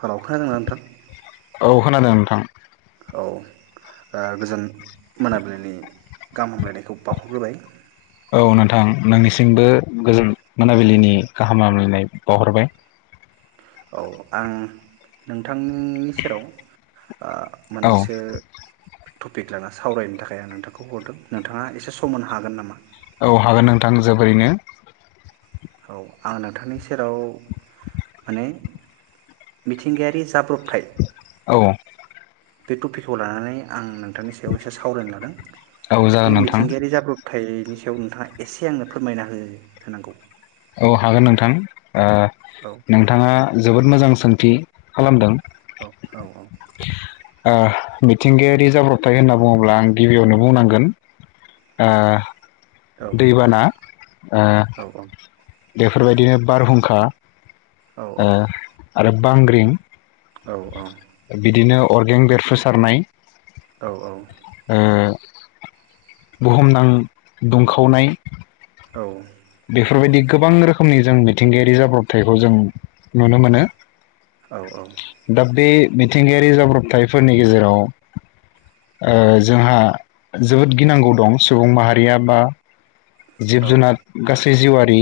Hello खोनादोंना नोंथां? औ खोनादो नोंथां। औ ओ गोजोन मोनाबिलिनि गाहाम हामलायनायखौ बावहरग्रोबाय। औ नोंथां नोंनिसिमबो गोजोन मोनाबिलिनि गाहाम लायनाय बावहरबाय। औ आं नों नोंथांनि सेराव ओ औ मोननैसो टपिक लाना सावरायनो थाखाय आं नोंथांखौ हरदों नोंथाङा एसे समनो हागोन नामा? औ हागोन नोंथां जोबोरैनो। औ आं नोंथांनि सेराव माने मिथिंगायारि जाब्रबथाय औ बे टपिकखौ लानानै आं नोंथांनि सायाव एसे सावरायनो लादों। औ जागोन बे नोंथां मिथिंगायारि जाब्रबथायनि सायाव नोंथाङा एसे आंनो फोरमायना हो होनांगौ? औ हागोन नोंथां। औ ओ नोंथांङा जोबोद मोजां सोंथि खालामदों। औ औ औ। ओ मिथिंगायारि जाब्रबथाय होनना बुङोब्ला आं गिबियावनो बुंनांगोन आ औ दैबाना ओ औ बेफोरबायदिनो बारहुंखा औ ओ औ। आरो बांग्रिं। औ औ। अर्गें बेरफुसारनाय औ औ। ओ बुहुमनां दुंखावनाय औ। बेफोरबायदि गोबां रोखोमनि जों मिथिंगायारि जाब्रबथायखौ जों नुनो मोनो। औ दा बे मिथिंगायारि जाब्रबथायफोरनि गेजेराव ओ जोंहा जोबोद गिनांगौ दं सुबुं माहारिया बा जिब जुनार गासैबो जिवारि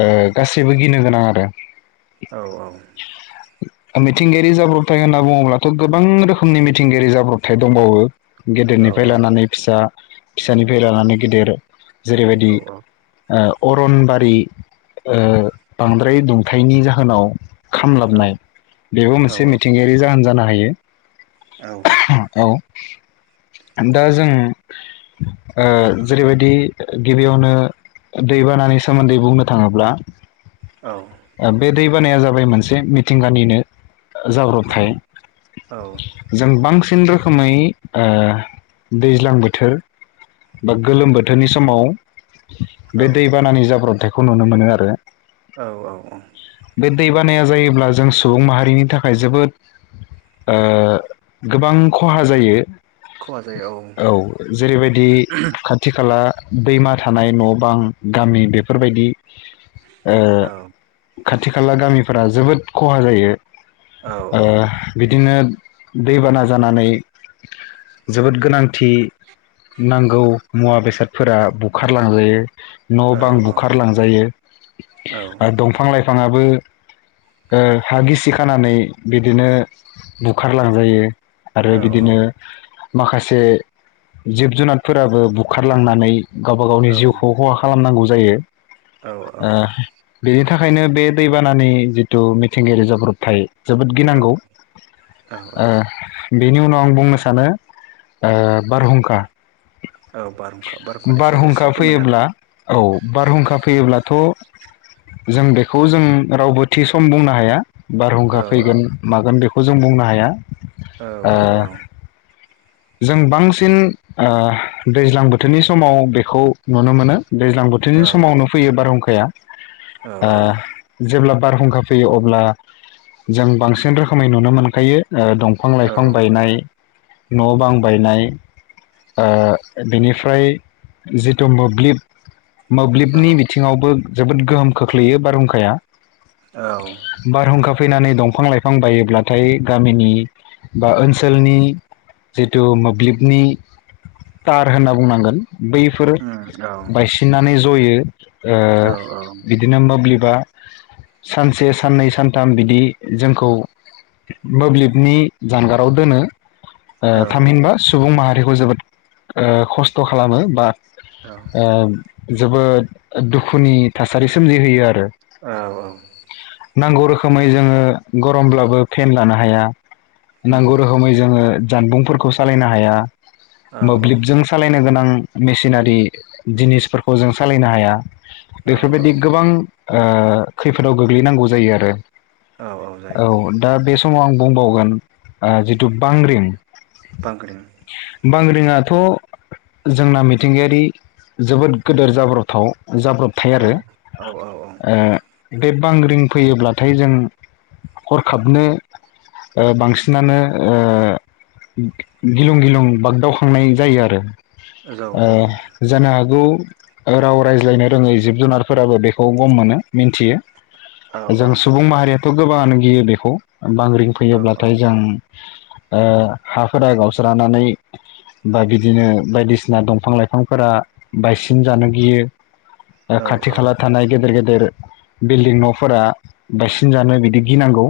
ओ गासैबो गिनो गो आरो औ औ मिथिंगायारि जाब्रबथाय होनना बुङोब्लाथ गोबां रोखोमनि मिथिंगायारि जाब्रबथाय दंबावो गेदेरनिफ्राय लानानै फिसा फिसानिफ्राय लानानै गेदेर जेरैबायदि औ ओ अरनबारि ओ‌ बांद्राय दुंथायनि जाहोनाव खामलाबनाय बेबो मोनसे मिथिंगायारि जाहोन जानो हायो औ दा जों ओ जेरैबायदि गिबियावनो दैबानानि सोमोन्दै बुंनो थाङोब्ला औ बे दै बानाया जाबाय मोनसे मिथिंगानिनो जाब्रबथाय जों बांसिन सिन रोखोमै ओ दैज्लां बोथोर बा गोलोम बोथोर नि समाव बे दैबानानि जाब्रथाय बे खौ नुनो मोनो आरो औ औ औ बे दै बानाया जायोब्ला जों सुबुं माहारिनि थाखाय जोबोद गोबां खहा जायो खहा जायो औ जेरैबायदि खाथि खाला दैमा थानाय न' बां गामि बेफोरबायदि ओ औ खाथि खाला गामिफोरा जोबोद खहा जायो औ बिदिनो दैबाना जानानै जोबोद गोनांथि नांगौ मुवा बेसादफोरा बुखारलांजायो न' औ बां औ बुखारलांजायो औ आरो दंफां लाइफां बिफाङआ हा गिसि खानानै बिदिनो बुखारलांजायो आरो औ बिदिनो माखासे जिब जुनारफोराबो बुखारलांनानै गावबा गावनि जिउखौ खहा खालामनांगौ जायो औ औ ओ बेनि थाखायनो बे दैबानानि जिथु मिथिंगायारि जाब्रबथाय जोबोद औ गिनांगौ औ ओ बेनि उनाव आं बुंनो सानो ओ बारहुंखा औ बारहुंखा बारहुंखानि सायाव एसे बारहुंखा फोरमायना फैयोब्ला औ बारहुंखा फैयोब्लाथ' जों बेखौ खौ जों रावबो थि सम बुंनो हाया बारहुंखा औ औ फैगोन मागोन बेख खौ जों बुंनो हाया औ ओ औ ओं जों बांसिन ओ दैज्लां बोथोरनि समाव बेखौ नुनो मोनो दैज्लां औ बोथोरनि समावनो फैयो बारहुंखा बिफाया औ औ जेब्ला बारहुंखा फैयो अब्ला जों बांसिन रोखोमै नुनो मोनखायो ओ दंफां औ लाइफां गायनाय न' बां बायनाय ओ बेनिफ्राय जिथु मोब्लिब मोब्लिबनि जोबोद गोहोम खोख्लैयो बारहुंखा खाया औ फैनानै दंफां लाइफां बायोब्लाथाय गामिनि बा ओनसोलनि जिथु मोब्लिबनि थार होनना बुंनांगोन बैफोर बायसिननानै जों जयो ओ बिदिनो मोब्लिब बा सानसे साननै सानथाम बिदि जोंखौ मोब्लिबनि ओ औ थामहिनबा सुबुं माहारि खौ जोबोद खस्थ' खालामो बा औ औ ओ जोबोद दुखुनि थासारि सोमजिहोयो आरो औ औ नांगौ रोखोमै जोङो गरमब्लाबो फेन लानो हाया उम नांगौ रोखोमै जोङो जानबुंफोरखौ सालायनो हाया औ मोब्लिबजों सालायनो गोनां मेसिनारि जिनिसफोरखौ जों सालायनो हाया औ बेफोरबायदि गोबां ओ खैफोदाव गोग्लैनांगौ जायो आरो औ औ जायो औ दा बे सम समाव आं बुंबावगोन जिथु बांग्रिं बांग्रिं बांग्रिङाथ' जोंना मिथिंगायारि जोबोद गेदेर जाब्रबथाव जाब्रबथाय औ आरो औ औ औ ओ बे बांग्रिं फैयोब्लाथाय जों हरखाबनो ओ बांसिनानो ओ गिलुं गिलुं बाग्दावखांनाय जायो आरो जौ ओ जायो जानो हागौ राव रायज्लायनो रोङै जिब जुनारफोराबो बे गम मोनो मिन्थियो औ जों सुबुं माहारियाथ' गोबाङानो गियो बेखौ बांग्रिं औ फैयोब्लाथाय जों ओ हाफोरा गावस्रानानै बा बिदिनो बायदिसिना दंफां लाइफांफोरा बायसिन जानो गियो औ खाथि खाला थानाय गेदेर गेदेर बिल्डिं नफोरा बायसिन जानो बिदि गिनांगौ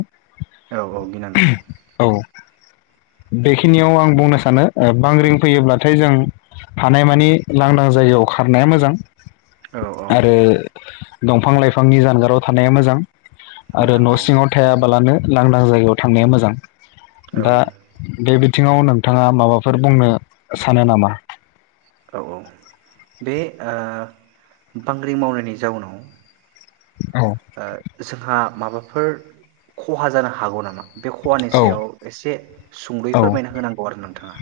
औ औ गिनांगौ औ बेखिनियाव आं बुंनो सानो बांग्रिं फैयोब्लाथाय जों हानायमानि लांदां जायगायाव खारनाया मोजां औ औ आरो दंफां लाइफांनि जानगाराव थानाया मोजां आरो मोजां न औ सिङाव थायाबालानो लांदां जायगायाव थांनाया मोजां औ दा बेे बिथिङाव नोंथाङा माबाफोर बुंनो सानो नामा औ औ बे ओ बांग्रि मावनायनि जाउनाव औ ओ जोंहा माबाफोर खहा जानो हागौ नामा बे खहानि औ सायाव एसे सुंलुय औ फोरमायना होनांगौ आरो नोंथाङा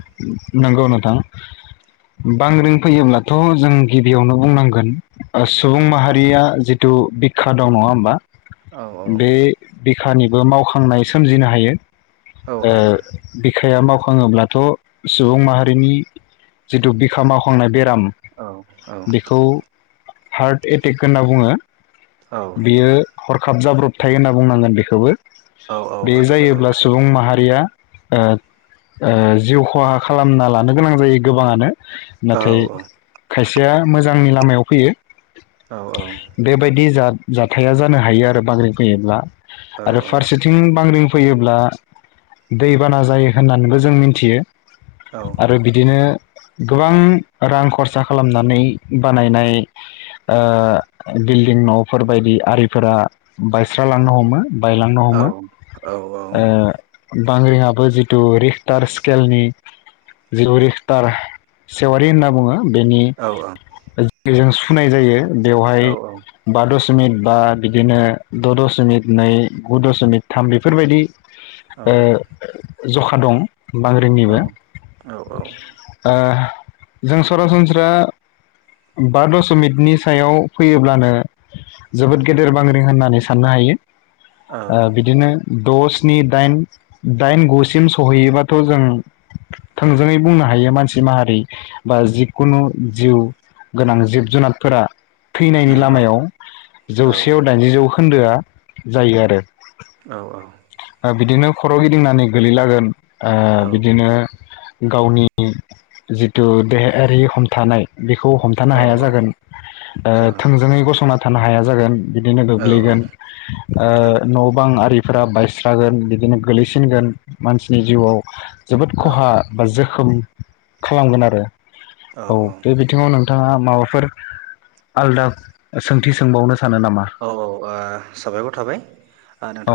नंगौ नोंथां बांग्रिं फैयोब्लाथ जों गिबियावनो बुंनांगोन ओ सुबुं औ औ माहारिया जि खिथु बिखा दं नङा होमबा औ औ बे बिखानिबो मावखांनाय सोमजिनो हायो औ ओ हायो बिखाया माव- [unintelligible] सुबुं माहारिनि जिथु बिखा मावखांनाय बे दाम औ औ बेखौ हार्ट एटेक होनना बुङो औ बियो हर खाबजाब्रबथाया होनना बुंनांगोन बेखौबो औ औ बे हरखाब जायोब्ला जाब्रथाय सुबुं माहारिया ओ ओ जिउ खहा खालामना लानो गोनां जायो गोबाङानो औ नाथाय खायसेया मोजां जांनि लामायाव फैयो औ बेबायदि जा जाथाया जानो हायो आरो बांग्रिं फैयोब्ला आरो फारसेथिं बांग्रिं फैयोब्ला दैबाना जायो होननानैबो जों मिन्थियो औ आरो बिदिनो गोबां रां खरसा खालामनानै बानायनाय ओ बिल्डिं न'फोर बायदि आरिफोरा बायस्रालांनो हमो बायलांनो औ हमो औ औ ओ बांग्रिङाबो जिथु रिक्टार स्केलनि जिथु रिखटार सेवारि होनना बुङो बेनि फुनाय जायो बेवहाय बा दसे दशमिट बा बिदिनो द' दशमिक नै गु दशमिक थाम बेफोरबायदि ए जखा दं बांग्रिनिबो जों सरासनस्रा बा दशमिकनि सायाव फैयोब्लानो जोबोद गेदेर बांग्रिं होननानै साननो हायो बिदिनो दस स्नि दाइन दाइन गुसिम सहैयोबाथ' जों थोंजोङै बुंनो हायो मानसि माहारि बा जिखुनु जिउ गोनां जिब जुनारफोरा थैनायनि लामायाव जौसेयाव दाइनजि जौ खोन्दोआ जायो आरो औ औ बिदिनो खर' गिदिंनानै गोलैलागोन ओ औ बिदिनो गावनि जिथु देहायारि हमथानाय बेखौ हमथानो औ हाया औ जागोन ओ जागोन थोंजोङै गसंना थानो हाया जागोन। बिदिनो औ औ गोग्लैगोन ओ न' बां आरि फोरा बायस्रागोन बिदिनो गोलैसिनगोन मानसिनि जिउआव जोबोद औ खहा बा जो खोम खालामगोन आरो औ बे बिथिङाव नों बिथाङा माबाफोर आलदा सोंथि सोंबावनो? सानो नामा औ औ ओ साबायखर थाबाय।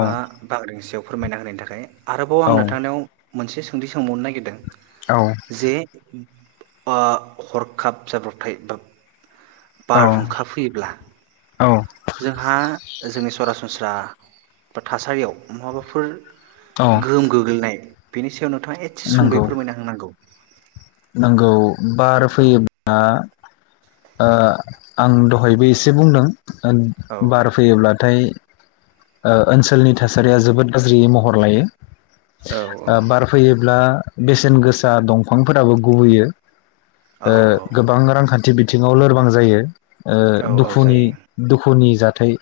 औ बाग्रिंनिसायाव फोरमायना होनायनि थाखाय आरोबाव आं औ नोंथांनियाव मोनसे सोंथि सोंबावनो नागिरदों औ जे बा हरखाब जाब्रबथाय बा औ बारहुंखा फैयोब्ला औ जोंहा जोंनि सरासनस्रा बा थासारियाव माबाफोर औ गोहोम गोग्लैनाय बिनिस बेयाव नोंथाङा एसे सुंदै नंगौ फोरमायना होनांगौ नंगौ बार औ फैयोब्ला आ आं दहायबो एसे बुंदों औ बार फैयोब्लाथाय ओ ओनसोलनि थासारिया जोबोद गाज्रियै महर लायो औ ओ बार फैयोब्ला बेसेन गोसा दंफां फोराबो गुबहैयो। औ ओ गोबां रांखान्थि थि बिथिङाव लोरबां जायो। ओ औ औ दुखुनि जायो दुखुनि जा। थाय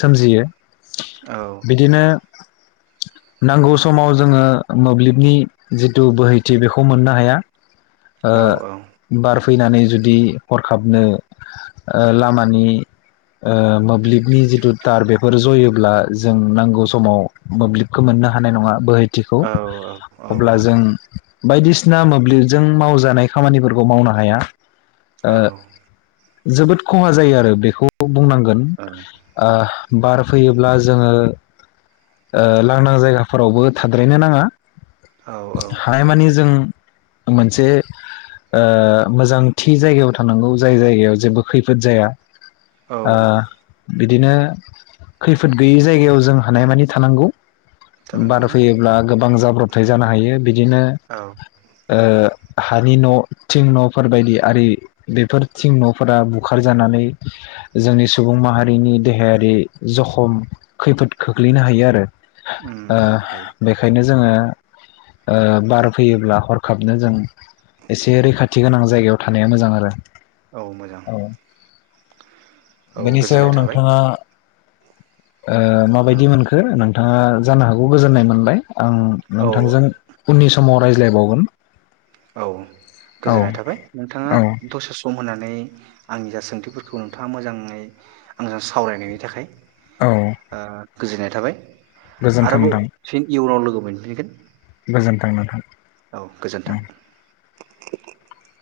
सोमजियो। औ बिदिनो नांगौ समाव जोङो मोब्लिबनि जिथु बोहैथि बेखौ मोननो हाया ओ औ बार फैनानै जुदि हरखाबनो ओ लामानि ओ मोब्लिबनि जिथु तार बेफोर जयोब्ला जों नांगौ समाव मोब्लिबखौ मोननो हानाय नङा बोहाय थिखौ औ औ अब्ला जों बायदिसिना मोब्लिब जों मावजानाय खामानिफोरखौ मावनो हाया। ओ औ। जोबोद खहा जायो आरो बेखौ बुंनांगोन ओ। बार फैयोब्ला जोङो ओ लांदां जायगाफोरावबो थाद्रायनो नाङा औ औ हानायमानि जों मोनसे मोजांथि जायगायाव थानांगौ जाय जायगायाव जेबो खैफोद जाया। औ ओ। बिदिनो खैफोद गैयै जायगायाव जों हानायमानि थानांगौ। बार जानांगौ फैयोब्ला गोबां जाब्रब [unintelligible] बिदिनो औ ओ हानि न' थिं न'फोर बायदि आरि बेफोर थिं न'फोरा बुखारजानानै जोंनि सुबुं माहारिनि देहायारि जखम खैफोद खोख्लैनो हायो आरो। उम आ उम हायो बेखायनो। ओ ओ बार फैयोब्ला हर- खाबनो जों एसे रैखाथि गोनां जायगायाव थानाया मोजां आरो औ मोजां औ औ बेनि सायाव गोजोननाय थाबाय नोंथाङा ओ औ माबायदि मोनखो नों नोंथाङा जानो हागौ गोजोननाय मोनबाय। आं औ नोंथांजों उननि समाव राय [unintelligible] औ गोजोननाय थाबाय नोंथाङा औ दसे सम होननानै आंनि जा सोंथिफोरखौ नोंथाङा मोजाङै आंजों सावरायनायनि थाखाय। औ ओ गोजोननाय थाबाय आरो गोजोन्थों आबाव नोंथां फिन इयुनाव लोगो मोनफिनगोन [unintelligible] औ गोजोन्थों [unintelligible]